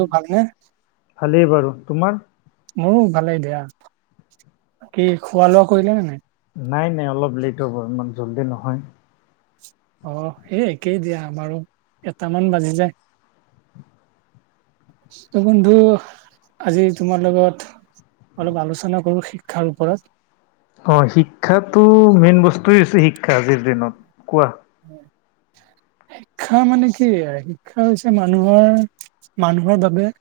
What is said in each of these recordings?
তুৰ ভাল নে? ভালেই বাৰু। তোমাৰ- মোৰো ভালেই দিয়া। বাকী' কি খোৱা লোৱা কৰিলে নে নাই? নাই নাই অলপ লেট হ'ব ইমান জল্দি নহয়। অহ', এই একেই দিয়া বাৰু এটামান বাজি যায়। ত' বন্ধু আজি তোমাৰ লগত- অলপ আলোচনা কৰো শিক্ষাৰ ওপৰত। অঁহ', - শিক্ষাতো মেইন বস্তুৱে হৈছে শিক্ষা আজিৰ দিনত। কোৱা? [unintelligible] শিক্ষা মানে কি শিক্ষা হৈছে মানুহৰ, মানুহৰ বাবে-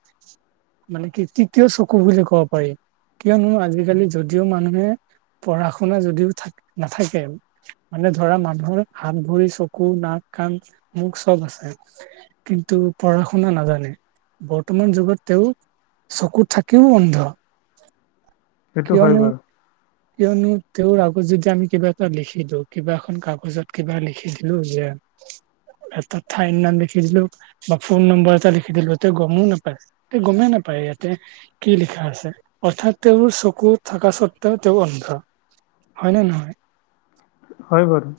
মানে তৃতীয় চকু বুলি ক'ব পাৰি। কিয়নো আজিকালি যদিও মানুহে পঢ়া শুনা যদিও নাথাকে- মানে ধৰা মানুহৰ হাত, ভৰি, চকু, নাক, কাণ, মুখ চব আছে। কিন্তু পঢ়া শুনা নাথাকে। বৰ্তমান যুগত তেওঁ চকুত থাকিও অন্ধ। সেইটো হয় কিয়নো বাৰু কিয়নো তেওঁৰ আগত যদি আমি কিবা এটা লিখি দিওঁ কিবা এখন কাগজত কিবা লিখি দিলেও সেয়া- এটা ঠাইৰ নাম লিখি দিলোঁ বা ফোন নম্বৰ এটা লিখি দিলোঁ, ইহঁতে গমও নেপায়। এতে গমে নাপায়, ইয়াতে- কি লিখা আছে। অৰ্থাৎ তেওঁৰ চকুত থকা স্বত্বেও তেওঁ অন্ধ। হয় নে নহয়? হয় বাৰু।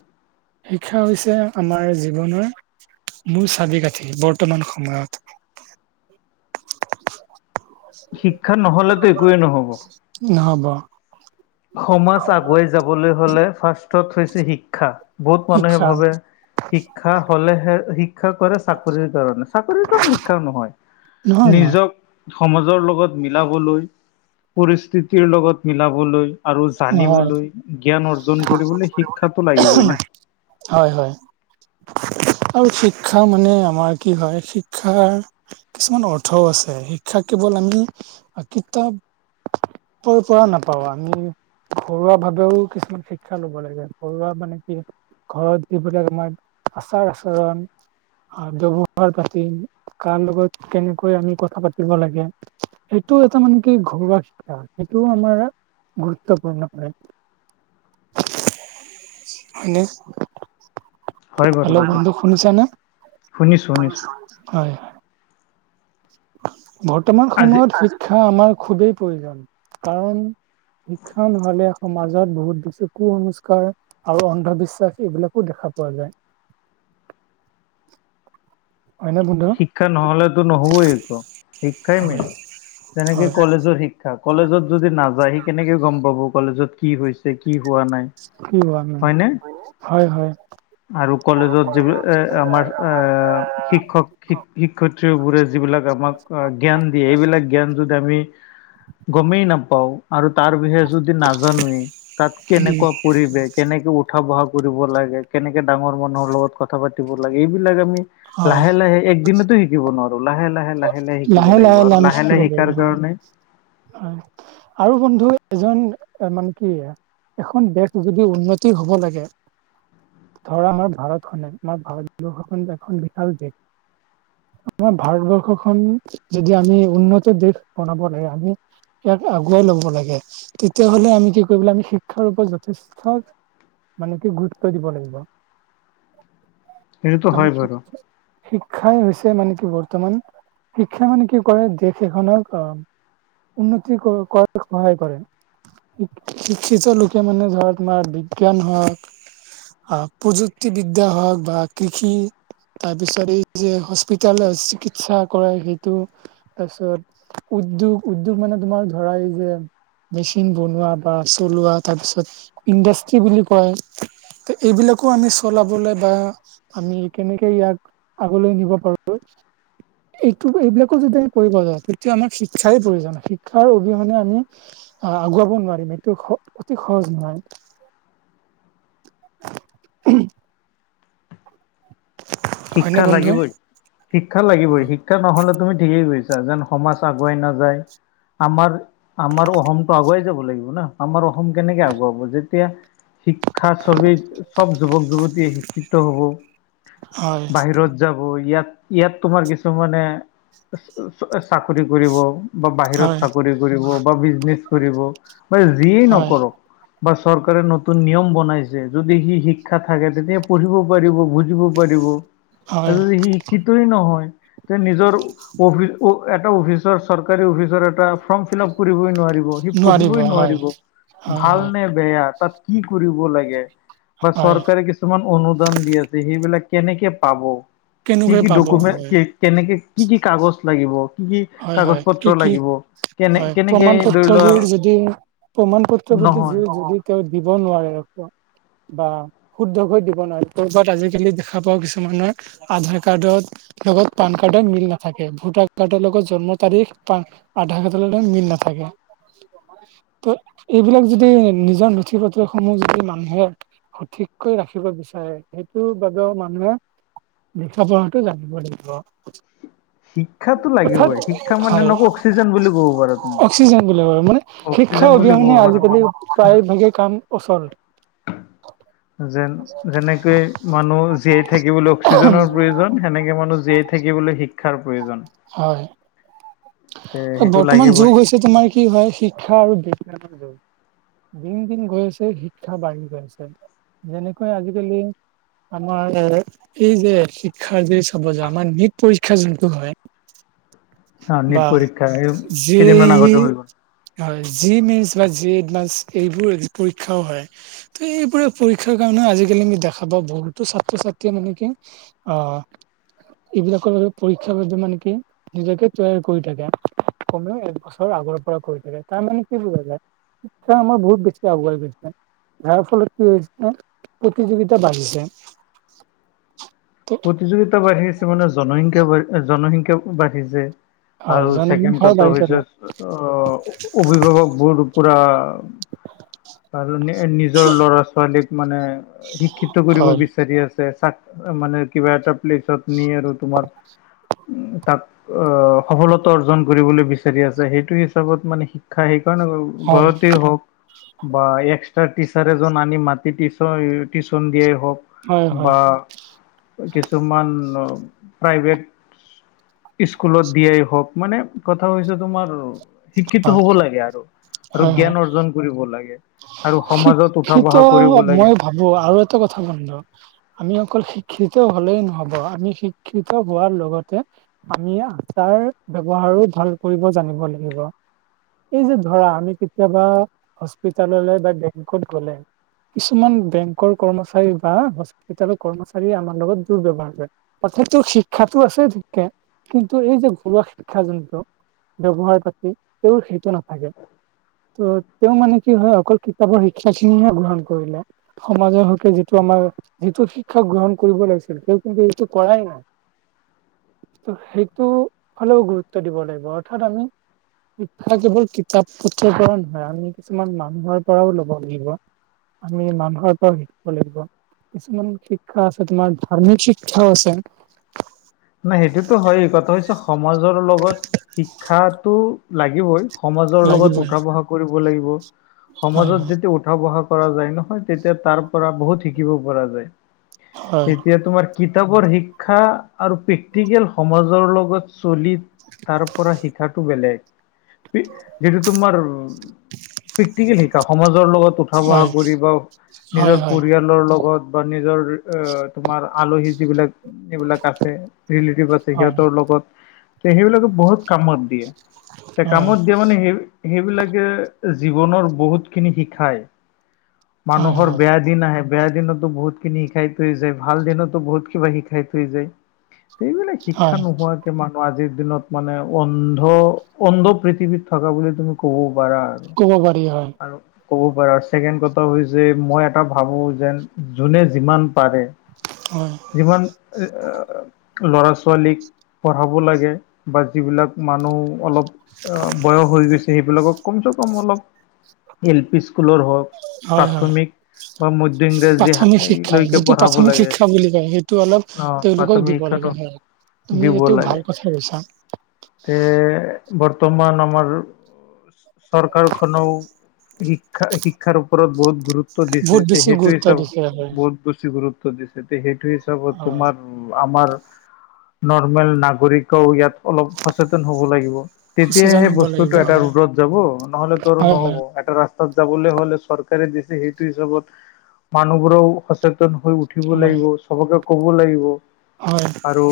শিক্ষা হৈছে আমাৰ জীৱনৰ- মূল চাবি-কাঠি বৰ্তমান সময়ত। শিক্ষা নহ'লেতো একোৱেই নহ'ব। নহ'ব। সমাজ আগুৱাই যাবলৈ হ'লে ফাৰ্ষ্টত হৈছে শিক্ষা। বহুত মানুহে শিক্ষা ভাবে- শিক্ষা হ'লেহে শিক্ষা কৰে চাকৰিৰ কাৰণে, চাকৰিৰ কাৰণে শিক্ষা নহয়। নহয়-নহয়। নিজক সমাজৰ লগত মিলাবলৈ, পৰিস্থিতিৰ লগত মিলাবলৈ। আৰু নহয় জানিবলৈ, জ্ঞান অৰ্জন কৰিবলৈ শিক্ষাটো লাগিবই না। নহয় হয় হয়। আৰু শিক্ষা মানে আমাৰ কি হয়, শিক্ষাৰ কিছুমান অৰ্থও আছে, শিক্ষা কেৱল আমি আ কিতাপৰ পৰা‌ নাপাওঁ আমি ঘৰুৱা ভাৱেও কিছুমান শিক্ষা ল'ব লাগে। ঘৰুৱা মানে কি? ঘৰত যিবিলাক আমাৰ আচাৰ-আচৰণ, হয় ব্যৱহাৰ পাতি কাৰ লগত‌ কেনেকৈ আমি কথা পাতিব লাগে সেইটো এটা মানে কি ঘৰুৱা শিক্ষা সেইটো আমাৰ গুৰুত্বপূৰ্ণ হয়, হয় নে? হয় বাৰু হেল্ল' কথাটো বন্ধু শুনিছানে? শুনিছো শুনিছো হয়। বৰ্তমান আজি সময়ত শিক্ষা আমাৰ খুবেই প্ৰয়োজন কাৰণ শিক্ষা নহ'লে সমাজত বহুত বেছি কুসংস্কাৰ আৰু অন্ধবিশ্বাস এইবিলাকো দেখা পোৱা যায়। হয়নে বন্ধু? শিক্ষা নহলেতো নহবই একো, শিক্ষাই হয়, মেইন। যেনেকে হয়, কলেজৰ শিক্ষ ক্ষা। কলেজত যদি নাযায় সি কেনেকে গম পাব‌ কলেজত কি হৈছে কি হোৱা নাই? হয়নে [unintelligible] হয় হয়। আৰু কলেজত যিবিল, এ আমাৰ এ শিক্ষক শিক শিক্ষয়িত্ৰীবোৰে যিবিলাক আমাক আ' জ্ঞান দিয়ে, এইবিলাক জ্ঞান যদি আমি গমেই নাপাওঁ আৰু তাৰ বিষয়ে যদি নাজানোৱেই, তাত উম, কেনেকুৱা পৰিবেশ, কেনেকে উঠা-বহা কৰিব লাগে? কেনেকে ডাঙৰ মানুহৰ লগত কথা পাত তিব লাগে। এইবিলাক আমি হয়, লাহে লাহে, একদিনতো শিকিব নোৱাৰোঁ। লাহে - লাহে লা লাহে লাহে আমি শিকিব পাৰিম হয় কাৰণে হয়। আৰু বন্ধু এজন মানে কি এ এখন দেশ যদি উন্নতি হ'ব লাগে ধৰা আমাৰ ভাৰতখনে, আমাৰ ভাৰত [unintelligible] এখন বিশাল দেশ। আমাৰ ভাৰতবৰ্ষখন যদি আমি উন্নত দেশ বনাব লাগে আমি ইহঁতে আগুৱাই ল'ব লাগে। তেতিয়াহলে আমি কি কৰিব লাগিব? আমি শিক্ষাৰ ওপৰত যথেষ্ট মানে কি? গুৰুত্ব দিব লাগিব। সেইটোতো হয় আমি বাৰু [unintelligible] শিক্ষাই হৈছে মানে কি বৰ্তমান শিক্ষা মানে কি কৰে? দেশ এখনক অ' উন্নতি কৰ‌, কৰাত‌ সহায় কৰে। শিক -শিক্ষিত লোকে মানে ধৰক তোমাৰ বিজ্ঞান হওক হ, প্ৰযুক্তিবিদ্যা হওক বা কৃষি তাৰপিছত এই যে হস্পিতালত চিকিৎসা কৰাই সেইটো তাৰপিছত উদ্যোগ- উদ্যোগ মানে তোমাৰ ধৰা এই যে মেচিন বনোৱা বা চলোৱা তাৰ পিছত ইণ্ডাষ্ট্ৰি বুলি কয়। ত এইবিলাকো আমি চলাবলৈ বা আমি কেনেকে ইয়াক, আগলৈ নিব পাৰো। এইটো এইবিলাকো যদি আমি কৰিব যাওঁ তেতিয়া আমাক শিক্ষাই প্ৰয়োজন হয়, শিক্ষাৰ অবিহনে আমি আহ আগুৱাব নোৱাৰিম এইটো হ অতি সহজ নহয়। উহু। হয়নে শিক্ষা বন্ধু লাগিবই, শিক্ষা লাগিবই শিক শিক্ষা নহলে তুমি ঠিকেই কৈছা যেন সমাজ আগুৱাই নাযায়। আমাৰ, আমাৰ অসমটো আগুৱাই যাব লাগিব না, আমাৰ অসম কেনেকে আগুৱাব যেতিয়া শিক্ষা ছবেই, চব যুৱক-যুৱতীয়ে শিক্ষিত হ'ব। হয়। বাহিৰত যাব ইয়াত, ইয়াত তোমাৰ কিছুমানে চা চাকৰি কৰিব। বা বাহিৰত হয় চাকৰি কৰিব বা বিজনেচ কৰিব, বা যিয়ে হয় নকৰক। বা চৰকাৰে নতুন নিয়ম বনাইছে যদি সি শিক্ষা থাকে তেতিয়া পঢ়িব পাৰিব বুজিব পাৰিব। হয় আৰু যদি সি শিক্ষিতই নহয় ত' নিজৰ অ অফি অ এটা অফিচৰ চৰকাৰী অফিচৰ এটা ফৰ্ম ফিলাপ কৰিবই নোৱা ৰিব সি পঢ়িবই নোৱাৰিব হয় ভাল হয় নে বেয়া তাত কি কৰিব লাগে, বা হয় চৰকাৰে কি ছুমান অনুদান দি আছে সেইবিলাক কেনেকে পাব, কি কেনেকৈ কি পাব হয় ডকুমেণ্ট কে কেনেকে কি কি কাগজ লাগিব। কি হয় কাগজ হয় কি পত্ৰ কি লাগিব, কেনে হয় কেনেকে প্ৰমাণ ধৰি লোৱা পত্ৰবোৰ যদি প্ৰমাণ পত্ৰবোৰ নহয় [unintelligible] যদি তেওঁ দিব নোৱাৰে, বা শুদ্ধকৈ দিব নোৱাৰে, ক'বাত আজিকালি দেখা পাও কিছুমানৰ আধাৰ কাৰ্ডৰ লগত পান কাৰ্ডৰ মিল নাথাকে, ভোটাৰ কাৰ্ডৰ লগত জন্ম তাৰিখ বা আধাৰ কাৰ্ডৰ লগত মিল নথাকে। ত এইবিলাক যদি নিজৰ নথি-পত্ৰ সমূহ যদি মানুহে সঠিককৈ ৰাখিব বিচাৰে, সেইটোৰ বাবেও মানুহে লিখা পঢ়াটো জানিব লাগিব। শিক্ষাটো অৰ্থাৎ লাগিবই শিক্ষা মানে হয় এনেকুৱা অক্সিজেন বুলি ক'ব পাৰা তুমি। [unintelligible] মানে শিক্ষা অক্সিজেন বুলি ক'ব অবিহনে পাৰা আজিকালি মানুহ প্ৰায় ভাগে কাম ওচৰত। যেন, যেনেকে মানুহ জীয়াই থাকিবলৈ অক্সিজেনৰ প্ৰয়োজন, সেনেকে মানুহ জীয়াই থাকিবলৈ শিক্ষাৰ প্ৰয়োজন। হয়। তে সেইটো বৰ্তমান যুগ লাগিবই হৈছে তোমাৰ কি হয় শিক্ষা আৰু [inaudible] দিন দিন গৈ আছে শিক্ষা বাঢ়ি গৈ আছে, যেনেকৈ আজিকালি আমাৰ এই যে আমাৰ নিট পৰীক্ষা যোনটো হয়। অ নিট বা পৰীক্ষা এই যি কেইদিনমান আগতে হৈ গ'ল হয়, যি মেথচ বা যি এডভান্স এইবোৰ পৰীক্ষাও হয়। ত' এইবোৰে পৰীক্ষাৰ কাৰণে আজিকালি আমি দেখা পাওঁ বহুতো ছাত্ৰ-ছাত্ৰীয়ে মানে কি হয় আহ, এইবিলাকৰ বাবে পৰীক্ষাৰ বাবে মানে কি নিজকে তৈয়াৰ কৰি থাকে, কমেও একবছৰ আগৰ পৰা কৰি থাকে, তাৰ মানে কি বুজা যায়। ত' আমাৰ বহুত বেছি আগুৱাই গৈছে। যাৰ ফলত কি হৈছে, প্ৰতিযোগিতা বাঢ়িছে। প্ৰতিযোগিতা বাঢ়ি আছে মানে জনসংখ্যা বাঢ় জনসংখ্যা বাঢ়িছে। হয় আৰু ছেকেণ্ড জনসংখ্যা কথা বাঢ়িছে হৈছে, লোক আ অভিভাৱকবোৰ পৰা আৰু নে নিজৰ ল'ৰা ছোৱালীক মানে শিক্ষিত কৰিব হয় বিচাৰি আছে, চাক মানে কিবা এটা প্লেচত। নিয়ে আৰু তোমাক তাত অ' সফলতা অৰ্জন কৰিবলৈ বিচাৰি আছে সেইটো হিচাপত মানে শিক্ষা সেইকাৰণে হয় ঘৰতে হওক, বা এক্সট্ৰা টিচাৰ এজন আনি মাতি টিচ টিউচন দিয়াই হওক। হয় হয়। বা কিছুমান প্ৰাইভেট স্কুলত দিয়াই হওক মানে কথা হৈছে তোমাৰ শিক্ষিত হ'ব লাগে আৰু আৰু হয় হয় জ্ঞান অৰ্জন কৰিব লাগে। আৰু সমাজত উঠা শিক্ষিত বহা কৰিব লাগে। মই ভাবো আৰু এটা কথা বন্ধ। আমি অকল শিক্ষিত হলেই নহব আমি শিক্ষিত হোৱাৰ লগতে। আমি তাৰ ব্যৱহাৰো ভাল কৰিব জানিব লাগিব। এই যে ধৰা আমি কেতিয়াবা হস্পিতাললৈ বা বেংকত গলে। কিছুমান বেংকৰ কৰ্মচাৰী বা হস্পিতেলৰ কৰ্মচাৰীয়ে আমাৰ লগত দুব্যৱহাৰ কৰে। প্ৰত্যেকটো শিক্ষাতটো আছে ঠিককে কিন্তু এই যে ঘৰুৱা শিক্ষা যন্ত্ৰ। ব্যৱহাৰ পাতি তেওঁৰ সেইটো নাথাকে। ত তেওঁ মানে কি হয় অকল কিতাপৰ শিক্ষাখিনিহে গ্ৰহণ কৰিলে। সমাজৰ হকে যিটো আমাৰ। যিটো শিক্ষা গ্ৰহণ কৰিব লাগিছিল তেওঁ কিন্তু এইটো কৰাই নাই। ত সেইটো হলেও গুৰুত্ব দিব লাগিব অথাত আমি। শিক্ষা কেৱল কিতাপ পত্ৰৰ পৰা নহয় আমি কিছুমান মানুহৰ পৰাও ল'ব লাগিব। আমি মানুহৰ পৰাও শিকিব লাগিব। কিছুমান শিক্ষা আছে তোমাৰ ধাৰ্মিক শিক্ষাও আছে। নাই সেইটোতো হয় কথা হৈছে সমাজৰ লগত শিক্ষাটো লাগিবই। সমাজৰ লগত লাগিবই উঠা বহা কৰিব লাগিব হয় সমাজত যেতিয়া উ। উঠা বহা কৰা যায় নহয় তেতিয়া তাৰ পৰা বহুত শিকিব পৰা যায় হয় এতিয়া তোমাৰ। কিতাপৰ শিক্ষা আৰু প্ৰেক্টিকেল সমাজৰ লগত। চলিত তাৰ পৰা শিকাটো বেলেগ যিটো তোমাৰ। প্ৰেক্টিকেল শিকা সমাজৰ লগত উঠা বহা হয় কৰিব। হয় নিজৰ হয় পৰিয়ালৰ লগত বা নিজৰ তোমাৰ আলহী যিবিলাক এইবিলাক আছে। ৰিলেতিভ আছে হয় সিহঁতৰ লগত তে সেইবিলাকে বহুত। কামত দিয়ে তে হয় কামত দিয়ে মানে সেই। সেইবিলাকে জীৱনৰ বহুত খিনি শিকাই হয় মানুহৰ হয় বেয়া। দিন আহে বেয়া দিনতো বহুত খিনি শিকাই থৈ যায় ভাল দিনতো বহুত কিবা শিকাই থৈ যায়। এইবিলাক শিক্ষা হয় নোহোৱাত। মানুহ আজিৰ দিনত মানে অন্ধ অন্ধ পৃথিৱীত থকা বুলি তুমি। কব পাৰা আৰু ক'ব পাৰি হয় আৰু। ক'ব পাৰা ছেকেণ্ড কথা হৈছে মই এটা ভাবো যেন যোনে যিমান পাৰে। অ যিমান এ। ল'ৰা ছোৱালীক পঢ়াব লাগে বা যিবিলাক মানুহ অলপ। অ বয়স হৈ গৈছে সেইবিলাকক কমচে কম অলপ এল পি স্কুলৰ হওক। হয় হয়। প্ৰাথমিক বা মধ্য ইংৰাজী প্ৰাথমিক শিক্ষা লৈকে যিটো পঢ়াব প্ৰাথমিক লাগে শিক্ষা বুলি কয় সেইটো অলপ অ তেওঁলোকক প্ৰাথমিক দিব। দিব শিক্ষাটো লাগে হয়, তুমি দিব এইটো লাগে ভাল কথা কৈছা। তে বৰ্তমান আমাৰ চৰকাৰখনও। শিক্ষা শিক্ষাৰ ওপৰত বহুত গুৰুত্ব দিছে বহুত তে বেছি সেইটোৱে গুৰুত্ব চব দিছে হয়। বহুত বেছি গুৰুত্ব। দিছে সেইটো হিচাপত অ', তোমাৰ আমাৰ। নৰ্মেল নাগৰিকেও ইয়াত অলপ সচেতন হ'ব লাগিব। তেতিযা সচেতন সেই হ'ব লাগিব বস্তুটো এটা হয়, ৰোডত যাব নহলেতো আৰু হয়, হয়, নহ'ব। ৰাস্তাত যাবলৈ হলে চৰকাৰে দিছে সেইটো হিচাপত মানুহবোৰও সচেত। সচেতন হৈ উঠিব হয়, লাগিব চবকে কব লাগিব। হয়। আৰু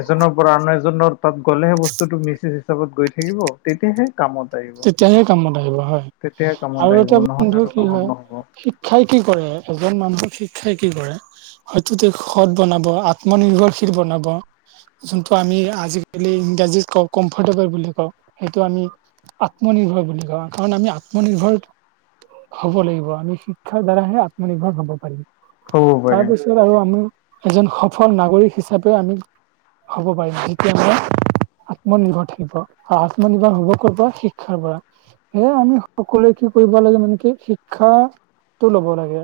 এজনৰ পৰা আন এজনৰ তাত গ'লেহে বস্তুতটো মিচজ। হিচাপত গৈ থাকিব তেতিয়াহে কামত আহিব। তেতিয়াহে কামত আহিব হয় তেতিয়াহে কামত আৰু আহিব এতিয়া নহ'লে বন্ধু আৰু কি কামত হয় নহ'ব শিক্ষাই কি কৰে এজন মানুহক শিক্ষাই কি কৰে। হয়তো তেওঁক সৎ বনাব আত্মনিৰ্ভৰশীল বনাব। যোনটো আমি আজিকালি ইংৰাজীত কওঁ কমফৰ্টেবল বুলি কওঁ সেইটো আমি। আত্মনিৰ্ভৰ বুলি কওঁ কাৰণ আমি আত্মনিৰ্ভৰ হব লাগিব আমি শিক্ষাৰ দ্বাৰাহে আত্মনিৰ্ভৰ হব পাৰিম হ'ব পাৰিম তাৰপিছত আৰু আমি এজন সফল নাগৰিক হিচাপেও আমি হ'ব পাৰিম যেতিয়া মানে আমাৰ আত্মনিৰ্ভৰ থাকিব আৰু আত্মনিৰ্ভৰ হব কৰ পৰা শিক্ষা শিক্ষাৰ পৰা সেয়ে আমি সকলোৱে কি কৰিব লাগে মানে কি শিক্ষা ল'ব লাগে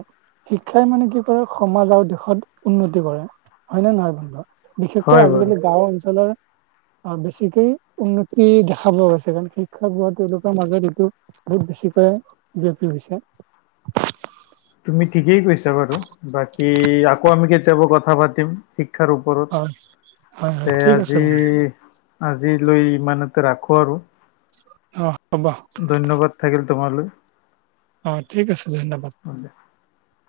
শিক্ষাই মানে কি কৰে সমাজ আৰু দেশত উন্নতি কৰে হয়নে নহয় বন্ধু বিশেষকৈ হয় বাৰু। আজিকালি গাঁও অঞ্চলৰ আহ বেছিকে উন্নতি দেখা পোৱা গৈছে কাৰণ কি শিক্ষা হোৱা তেওঁলোকৰ মাজত এইটো বহুত বেছিকে বিয়পি হৈছে তুমি ঠিকেই কৈছা বাৰু বাকী আকৌ আমি কেতিয়াবা কথা পাতিম শিক্ষাৰ ও - ওপৰত হয় হয় হয় তে ঠিক আছে আজি বন্ধু আজিলৈ ইমানতে ৰাখো আৰু অ' হ'ব ধন্যবাদ থাকিল তোমালৈ অ ঠিক আছে ধন্যবাদ হয়- [inaudible]